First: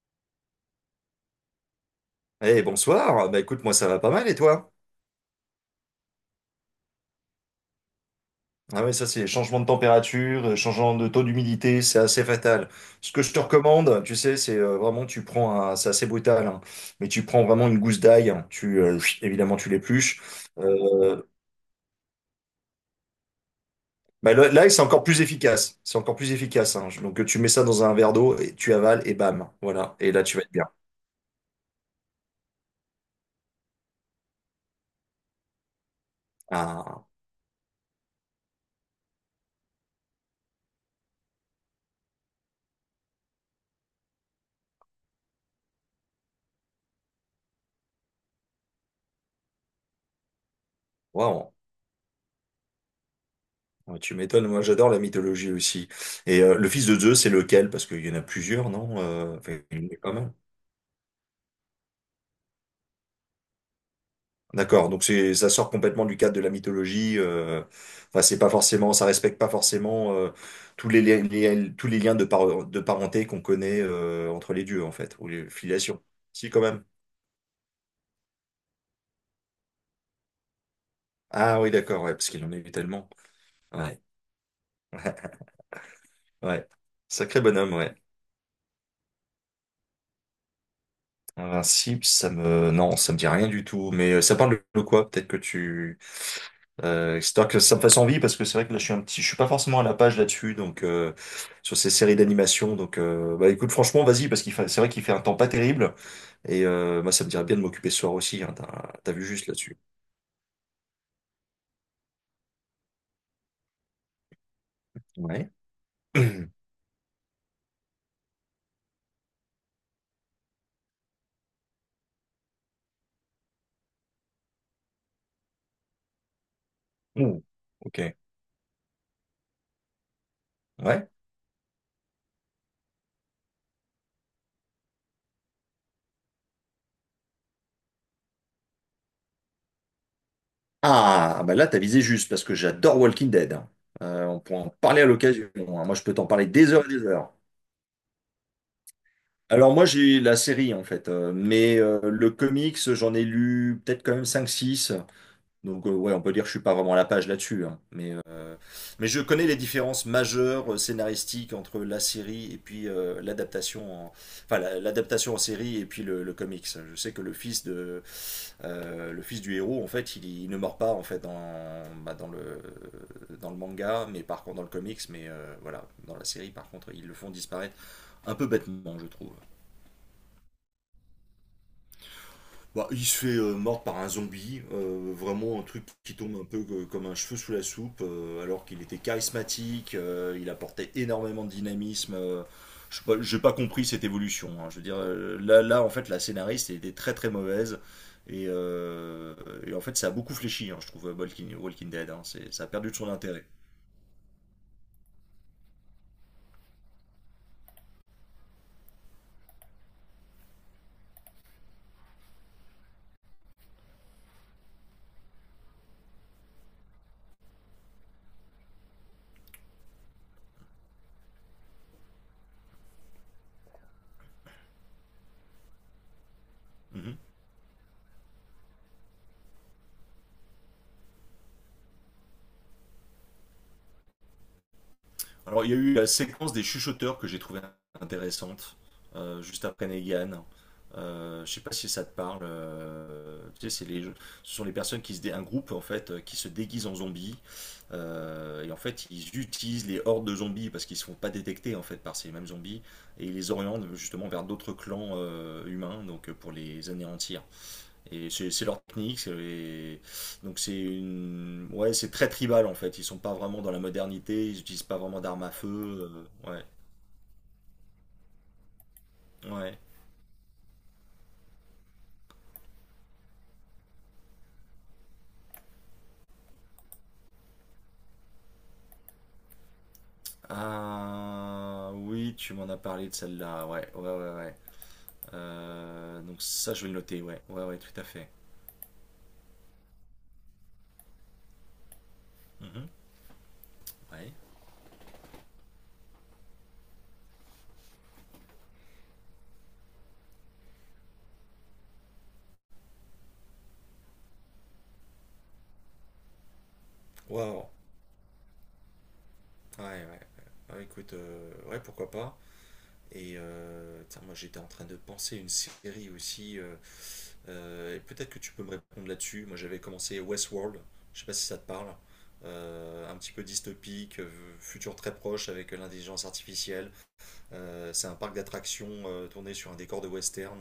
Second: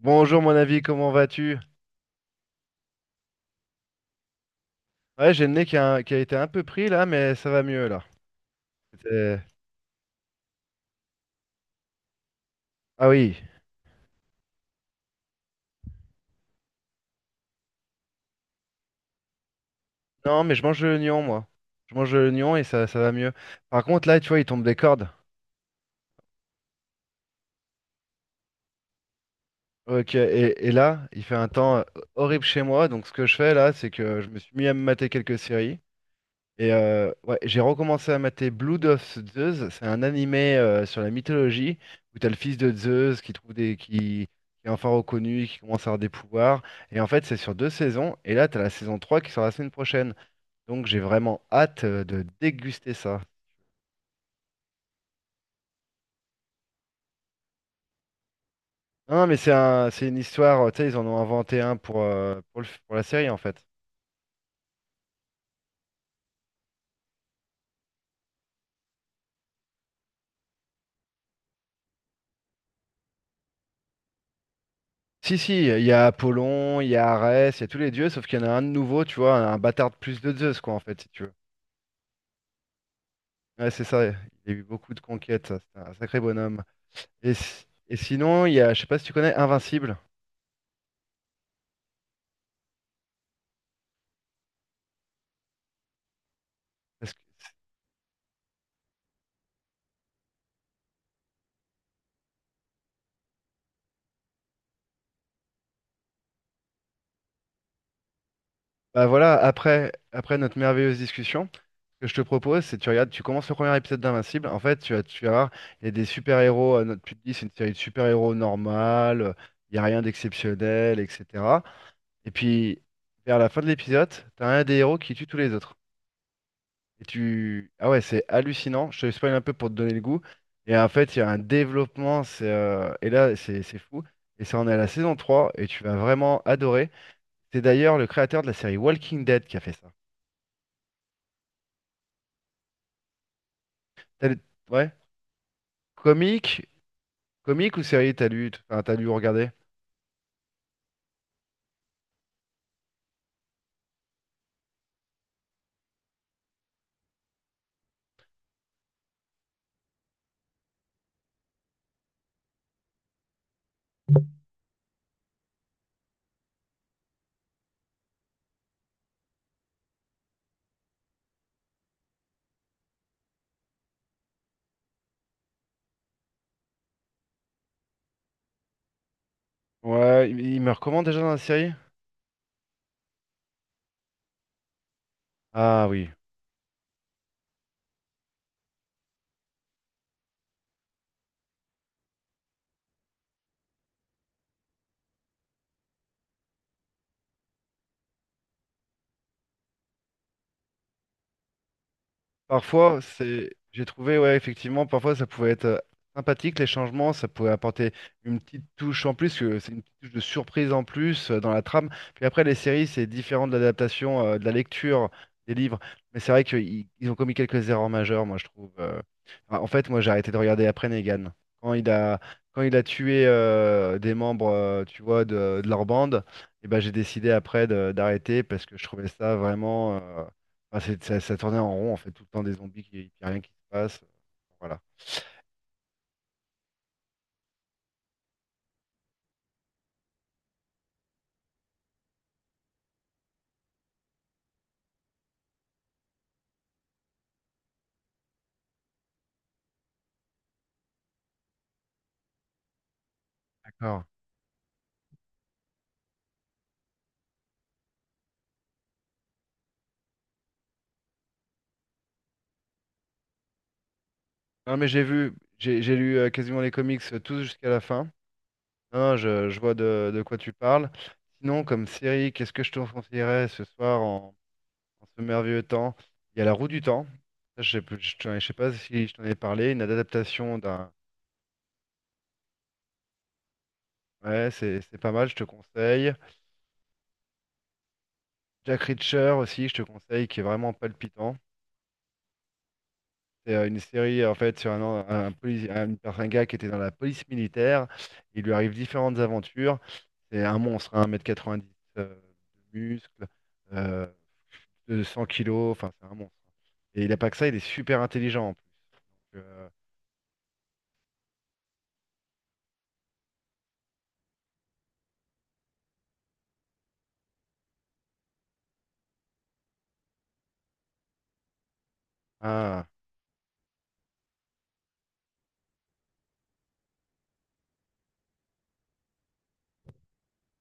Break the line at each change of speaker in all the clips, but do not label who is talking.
Bonjour mon ami, comment vas-tu?
Eh bonsoir, bah écoute moi ça va pas mal et toi?
Ouais, j'ai le nez qui a été un peu pris là, mais ça va mieux là.
Ah oui, ça c'est les
C'était-
changements de température, changement de taux d'humidité, c'est assez fatal.
Ah
Ce que je
oui.
te recommande, tu sais, c'est vraiment tu prends un, c'est assez brutal, hein, mais tu prends vraiment une gousse d'ail, hein, tu chut, évidemment tu l'épluches.
Non, mais je mange de l'oignon
Euh,
moi. Je mange de l'oignon et ça va mieux. Par contre là, tu
bah,
vois, il
le-
tombe
l'ail
des
c'est encore
cordes.
plus efficace, c'est encore plus efficace, hein. Donc tu mets ça dans un verre d'eau et tu avales et bam, voilà. Et
Ok,
là tu vas être bien.
et là, il fait un temps horrible chez moi, donc ce que je fais là, c'est que je me suis mis à me mater quelques séries. Et
Ah,
ouais, j'ai recommencé à mater Blood of Zeus. C'est un animé sur la mythologie où t'as le fils de Zeus qui est enfin reconnu, qui commence à avoir des pouvoirs. Et en fait, c'est sur deux saisons. Et là, t'as la saison 3 qui sort la semaine prochaine. Donc j'ai vraiment
waouh.
hâte de déguster ça.
Ouais, tu m'étonnes, moi j'adore la mythologie aussi. Et le fils de Zeus c'est lequel? Parce qu'il y en a plusieurs, non?
Non, mais
Euh,
c'est
enfin, il y en
un,
a
c'est
pas
une
mal.
histoire. Tu sais, ils en ont inventé un pour la série en fait.
D'accord, donc c'est ça sort complètement du cadre de la mythologie, enfin, c'est pas forcément, ça respecte pas forcément tous les, tous les liens de, de parenté qu'on connaît entre les dieux en fait, ou
Si,
les
si, il y
filiations.
a
Si quand
Apollon,
même.
il y a Arès, il y a tous les dieux, sauf qu'il y en a un de nouveau, tu vois, un bâtard de plus de Zeus, quoi, en fait, si tu veux.
Ah oui, d'accord, ouais, parce qu'il en a eu tellement.
Ouais, c'est
Ouais,
ça, il a eu beaucoup de conquêtes, ça, c'est un sacré bonhomme.
ouais.
Et,
Sacré
si-
bonhomme, ouais.
et sinon, il y a, je sais pas si tu connais Invincible.
Invincible, ça me... Non, ça me dit rien du tout. Mais ça parle de quoi? Peut-être que tu...
Parce que-
Histoire que ça me fasse envie, parce que c'est vrai que là, je suis un petit... Je suis pas forcément à la page là-dessus, donc... sur ces séries d'animation. Donc, bah, écoute, franchement, vas-y, parce qu'il fait... c'est vrai qu'il fait un temps pas terrible. Et moi, ça me dirait bien de m'occuper ce soir aussi, hein, t'as...
Bah
t'as vu
voilà,
juste là-dessus.
après notre merveilleuse discussion, ce que je te propose, c'est tu regardes, tu commences le premier épisode d'Invincible. En fait, tu vas voir,
Ouais.
il y a des super-héros, tu te dis, c'est une série de super-héros normale, il n'y a rien d'exceptionnel, etc. Et puis, vers la fin de l'épisode, tu as un des héros qui tue tous les autres.
Ouh,
Ah
ok.
ouais, c'est hallucinant. Je te spoil un peu pour te donner le goût. Et en
Ouais.
fait, il y a un développement. Et là, c'est fou. Et ça en est à la saison trois. Et tu vas vraiment adorer. C'est d'ailleurs le créateur de la série Walking Dead qui a fait ça.
Ah, bah là, t'as visé juste, parce que j'adore Walking Dead, hein. Euh,
T'as
on
lu-
pourra en
Ouais.
parler à l'occasion, hein. Moi, je peux t'en parler
Comique?
des heures et des heures.
Comique ou série, enfin, t'as lu ou regardé?
Alors moi j'ai la série en fait, mais le comics j'en ai lu peut-être quand même cinq six, donc ouais on peut dire que je suis pas vraiment à la page là-dessus, hein. Mais, mais je connais les différences majeures scénaristiques entre la série et puis l'adaptation en... enfin l'adaptation en série et puis le comics. Je sais que le fils du héros en fait il ne meurt pas en fait dans, bah, dans le manga, mais par contre dans le comics, mais voilà dans la série par contre ils le font disparaître un peu bêtement je trouve.
Ouais, il me recommande déjà dans la série?
Bah, il se fait mordre par un zombie, vraiment un truc
Ah oui.
qui tombe un peu comme un cheveu sous la soupe, alors qu'il était charismatique, il apportait énormément de dynamisme. Je sais pas- j'ai pas compris cette évolution, hein. Je veux dire, en fait, la scénariste elle était très très mauvaise. Et, euh, et en fait, ça a beaucoup fléchi, hein, je trouve, Walking Dead. Hein. Ça a perdu de
Parfois,
son intérêt.
j'ai trouvé, ouais, effectivement, parfois ça pouvait être sympathique les changements, ça pouvait apporter une petite touche en plus, que c'est une petite touche de surprise en plus dans la trame. Puis après, les séries, c'est différent de l'adaptation, de la lecture des livres. Mais c'est vrai qu'ils ils ont commis quelques erreurs majeures, moi je trouve. Ah, en fait, moi j'ai arrêté de regarder après Negan. Quand il a, quand il a tué des membres, tu vois, de leur bande, et ben j'ai
Mhm.
décidé après d'arrêter parce que je trouvais ça vraiment. Enfin, c'est ça tournait en rond, en fait, tout le temps des zombies qui, puis rien qui se passe. Voilà.
Alors, il y a eu la séquence des chuchoteurs que j'ai trouvée intéressante, juste après Negan. Je sais pas si ça te parle, tu sais, ce sont les personnes qui un groupe en fait qui se déguise en zombies et en fait ils utilisent les hordes de zombies parce qu'ils se font pas détecter en fait par ces mêmes zombies et ils les orientent
D'accord.
justement vers d'autres clans humains donc pour les anéantir. Et c'est leur technique, donc c'est une... ouais, c'est très tribal en fait. Ils sont pas vraiment dans la modernité, ils
Non,
utilisent
mais
pas
j'ai
vraiment
vu,
d'armes à
j'ai
feu,
lu quasiment
ouais,
les comics tous jusqu'à la fin. Non, je vois
ouais.
de quoi tu parles. Sinon, comme série, qu'est-ce que je te conseillerais ce soir en ce merveilleux temps? Il y a La Roue du Temps. Ça, Je sais, plus- je, t'en- Je sais pas si je t'en ai parlé. Une adaptation d'un.
Ah oui, tu m'en as parlé de celle-là. Ouais, ouais, ouais,
Ouais,
ouais.
c'est pas mal, je te conseille.
Donc ça, je vais le noter. Ouais, ouais, ouais, tout à fait.
Jack Reacher aussi, je te conseille, qui est vraiment palpitant.
Mhm.
C'est une série
Ouais.
en fait sur un, an- un, polici- un gars qui était dans la police militaire. Il lui arrive différentes aventures. C'est un monstre, hein, 1m90 euh, de muscles, euh, de 100 kg, enfin c'est un monstre. Et il a pas que ça, il est
Waouh.
super intelligent en plus. Donc,
Ouais, ouais. Ouais, écoute, ouais, pourquoi pas. Et tiens, moi j'étais en train de penser une série aussi, et peut-être que tu peux me répondre là-dessus. Moi, j'avais commencé Westworld. Je sais pas si ça te parle.
ah,
Un petit peu dystopique, futur très proche avec l'intelligence artificielle. C'est un parc d'attractions tourné sur un décor de western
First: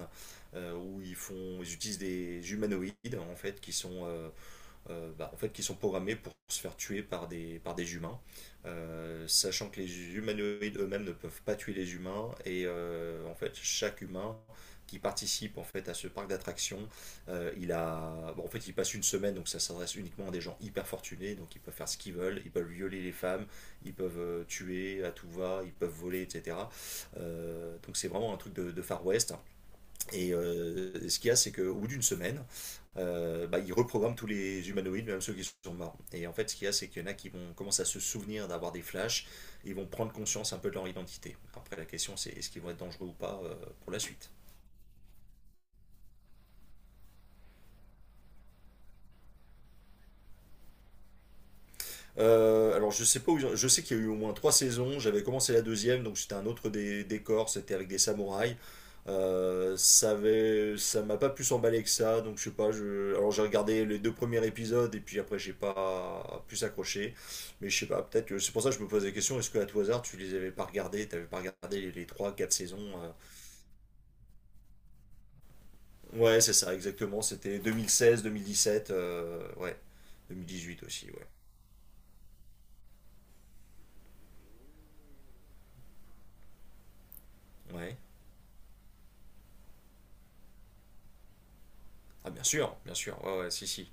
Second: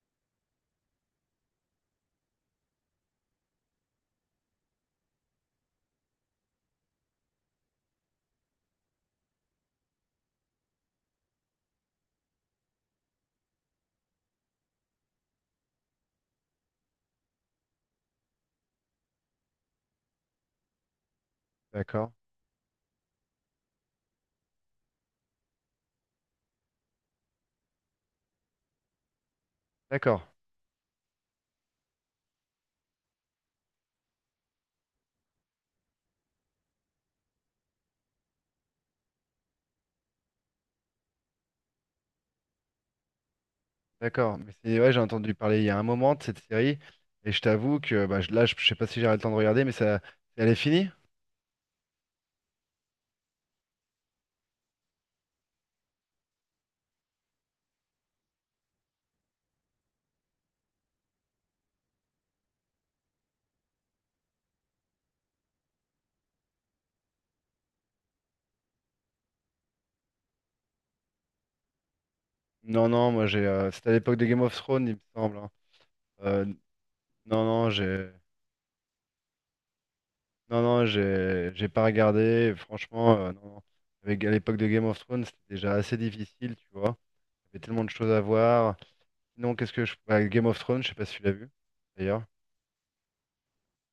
où ils font, ils utilisent des humanoïdes en fait qui sont bah, en fait, qui sont programmés pour se faire tuer par des humains, sachant que les humanoïdes eux-mêmes ne peuvent pas tuer les humains, et en fait, chaque humain qui participe en fait à ce parc d'attractions, il a, bon, en fait, il passe une semaine, donc ça s'adresse uniquement à des gens hyper fortunés, donc ils peuvent faire ce
d'accord,
qu'ils veulent, ils peuvent violer les femmes, ils peuvent tuer à tout va, ils peuvent voler, etc. Donc c'est vraiment un truc de Far West.
d'accord,
Et ce qu'il y a, c'est qu'au bout d'une semaine, bah, ils reprogramment tous les humanoïdes, même ceux qui sont morts. Et en fait, ce qu'il y a, c'est qu'il y en a qui vont commencer à se souvenir d'avoir des flashs, ils vont prendre conscience un peu de leur identité. Après, la question, c'est est-ce qu'ils vont être dangereux ou pas pour la suite.
d'accord. Mais ouais, j'ai entendu parler il y a un moment de cette série. Et je t'avoue que bah, là, je sais pas si j'aurai le temps de regarder, mais ça, elle est finie?
Alors je sais pas où je sais qu'il y a eu au moins trois saisons. J'avais commencé la deuxième, donc c'était un autre décor, c'était avec des samouraïs. Ça avait, ça m'a pas plus emballé que ça, donc je sais pas. Je, alors j'ai regardé les deux premiers épisodes et puis après j'ai pas plus accroché. Mais je sais pas, peut-être que c'est pour ça que je me posais la question. Est-ce que à tout hasard tu les avais pas regardés, t'avais pas regardé les trois, quatre saisons.
Non, non, moi c'était à l'époque de Game of Thrones, il me semble, hein.
Ouais,
Euh,
c'est ça, exactement.
Non,
C'était
non, j'ai
2016, 2017, ouais, deux mille
non,
dix huit
non,
aussi, ouais.
j'ai pas regardé. Franchement, non, non. À l'époque de Game of Thrones, c'était déjà assez difficile, tu vois. Il y avait tellement de
Ouais.
choses à voir. Sinon, qu'est-ce que je. Bah, Game of Thrones, je sais pas si tu l'as vu, d'ailleurs.
Ah bien sûr, ouais, ouais, si, si.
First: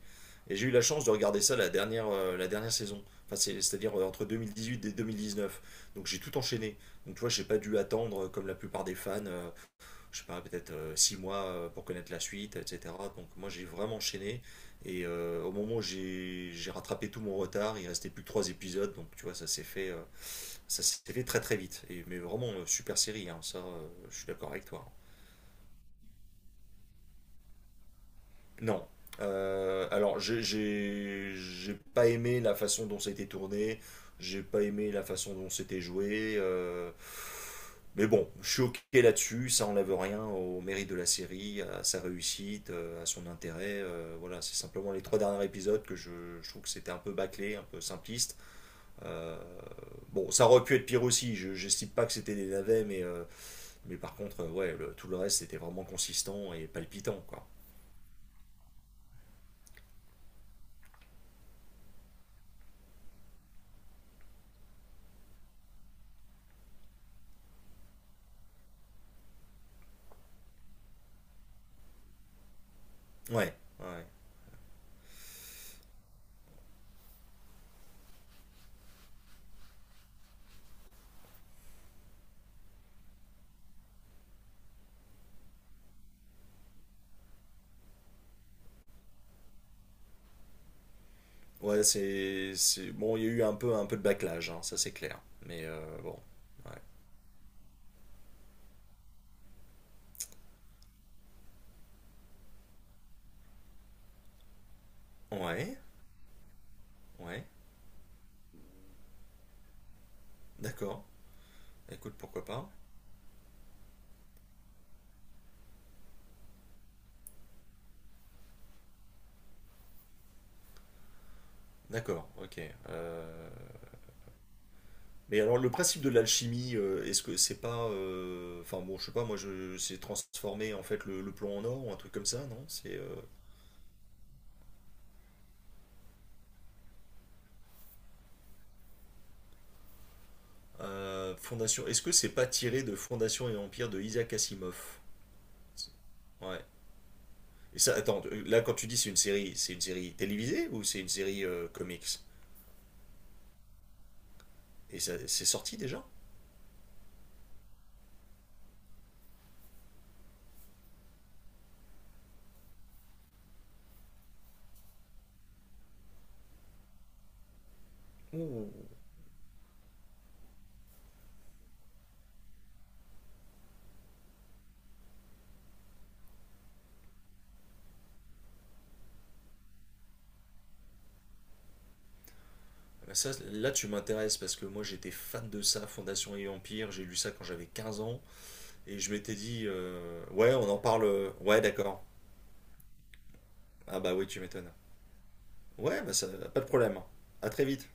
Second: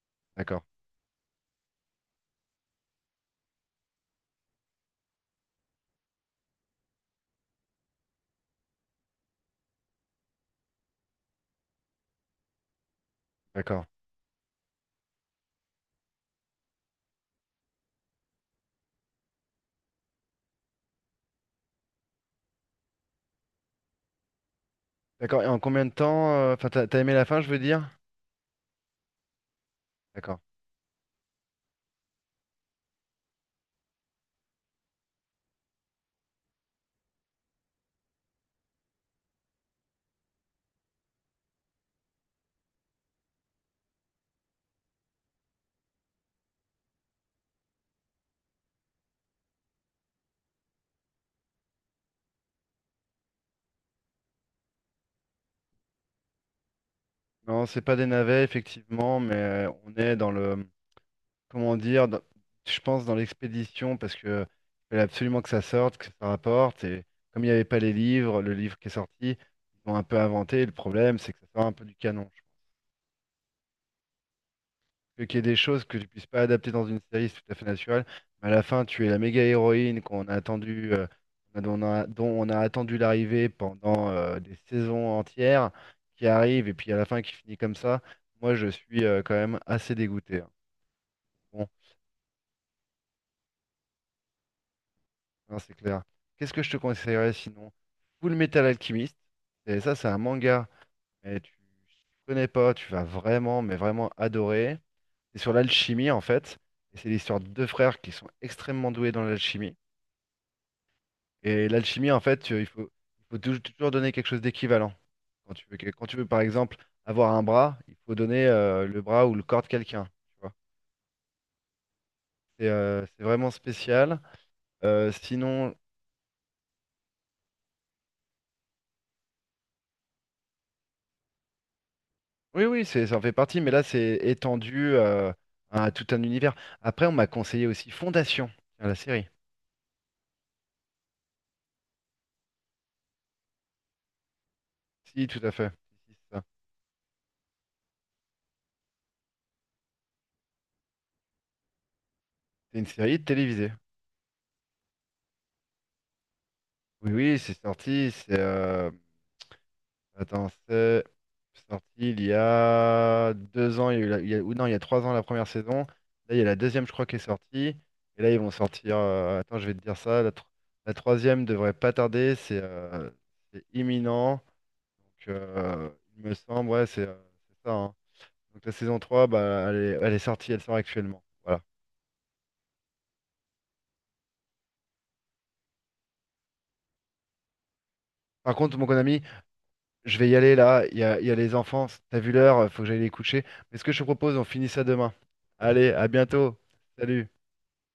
Et
D'accord,
j'ai eu la chance de regarder ça la dernière saison, enfin, c'est-à-dire entre huit et 2019. Donc j'ai tout enchaîné. Donc tu vois, j'ai pas dû attendre, comme la plupart des fans, je sais pas, peut-être 6 mois pour connaître la suite, etc. Donc moi j'ai
d'accord.
vraiment enchaîné. Et au moment où j'ai rattrapé tout mon retard, il restait plus que 3 épisodes. Donc tu vois, ça s'est fait très très vite. Et, mais vraiment, super série, hein, ça, je suis d'accord avec toi.
D'accord, et en combien de temps? Enfin, t'as aimé la fin, je veux dire?
Non. Alors,
D'accord.
j'ai pas aimé la façon dont ça a été tourné, j'ai pas aimé la façon dont c'était joué, mais bon, je suis ok là-dessus, ça enlève rien au mérite de la série, à sa réussite, à son intérêt, voilà, c'est simplement les trois derniers épisodes que je trouve que c'était un peu bâclé, un peu simpliste. Euh, bon, ça aurait pu être pire aussi, je j'estime pas que c'était des navets, mais par contre, ouais, tout le reste c'était vraiment consistant et palpitant, quoi.
Non, c'est pas des navets, effectivement, mais on est dans le, comment dire, je pense dans l'expédition, parce que il fallait absolument que ça sorte, que ça rapporte. Et comme il n'y avait pas les livres, le livre qui est sorti, ils ont un peu inventé. Le problème, c'est que ça sort un peu du canon. Je pense
Ouais, ouais.
que qu'il y ait des choses que tu puisses pas adapter dans une série, c'est tout à fait naturel. Mais à la fin, tu es la méga héroïne qu'on a attendu, dont on a attendu l'arrivée pendant des saisons entières, qui arrive et puis à la fin qui finit comme ça. Moi, je suis quand même assez dégoûté, hein. Bon,
Ouais, bon, il y a eu un peu de backlash, hein, ça c'est clair.
non,
Mais
c'est clair.
bon,
Qu'est-ce que je te
ouais.
conseillerais sinon? Full Metal Alchemist. Et ça, c'est un manga. Mais tu connais pas, tu vas vraiment, mais vraiment adorer. C'est sur
Ouais,
l'alchimie, en fait. Et c'est l'histoire
ouais,
de deux frères qui sont extrêmement doués dans l'alchimie.
d'accord.
Et l'alchimie,
Écoute,
en fait,
pourquoi
il
pas?
faut, il faut toujours donner quelque chose d'équivalent. Quand tu veux, par exemple, avoir un bras, il faut donner le bras ou le corps de quelqu'un. Tu vois.
D'accord, ok.
C'est
euh,
vraiment spécial. Euh,
mais alors, le
sinon,
principe de l'alchimie, est-ce que c'est pas... enfin bon, je sais pas, moi, je... c'est transformer en fait le plomb en or ou un truc comme ça, non?
oui, oui,
C'est...
ça en fait partie, mais là, c'est étendu à tout un univers. Après, on m'a conseillé aussi Fondation, tiens, la série.
Fondation... Est-ce que c'est pas tiré de Fondation et Empire de Isaac Asimov?
Si, tout à fait.
C'est-
Si, si, c'est ça.
Ouais. Et ça, attends, là, quand tu dis c'est une série télévisée ou c'est une série comics?
C'est une série télévisée.
Et c'est sorti déjà.
Oui, oui, c'est sorti. C'est attends, c'est sorti il y a 2 ans. Ou non, il y a 3 ans la première saison. Là, il y a la deuxième, je crois, qui est sortie. Et là, ils vont
Ouh.
sortir. Attends, je vais te dire ça. La troisième devrait pas tarder. C'est imminent. Donc, il me semble, ouais, c'est ça, hein. Donc la saison 3, bah, elle est sortie, elle sort actuellement. Voilà.
Ça, là, tu m'intéresses parce que moi j'étais fan de ça, Fondation et Empire. J'ai lu ça quand j'avais 15 ans
Par contre, mon
et je
ami,
m'étais dit,
je vais y
ouais,
aller
on en
là, il y
parle,
a, il y a les
ouais,
enfants,
d'accord.
t'as vu l'heure, faut que j'aille les coucher. Mais ce que je
Ah
te
bah oui,
propose,
tu
on finit
m'étonnes.
ça demain. Allez,
Ouais,
à
bah ça,
bientôt.
pas de problème.
Salut.
À très vite.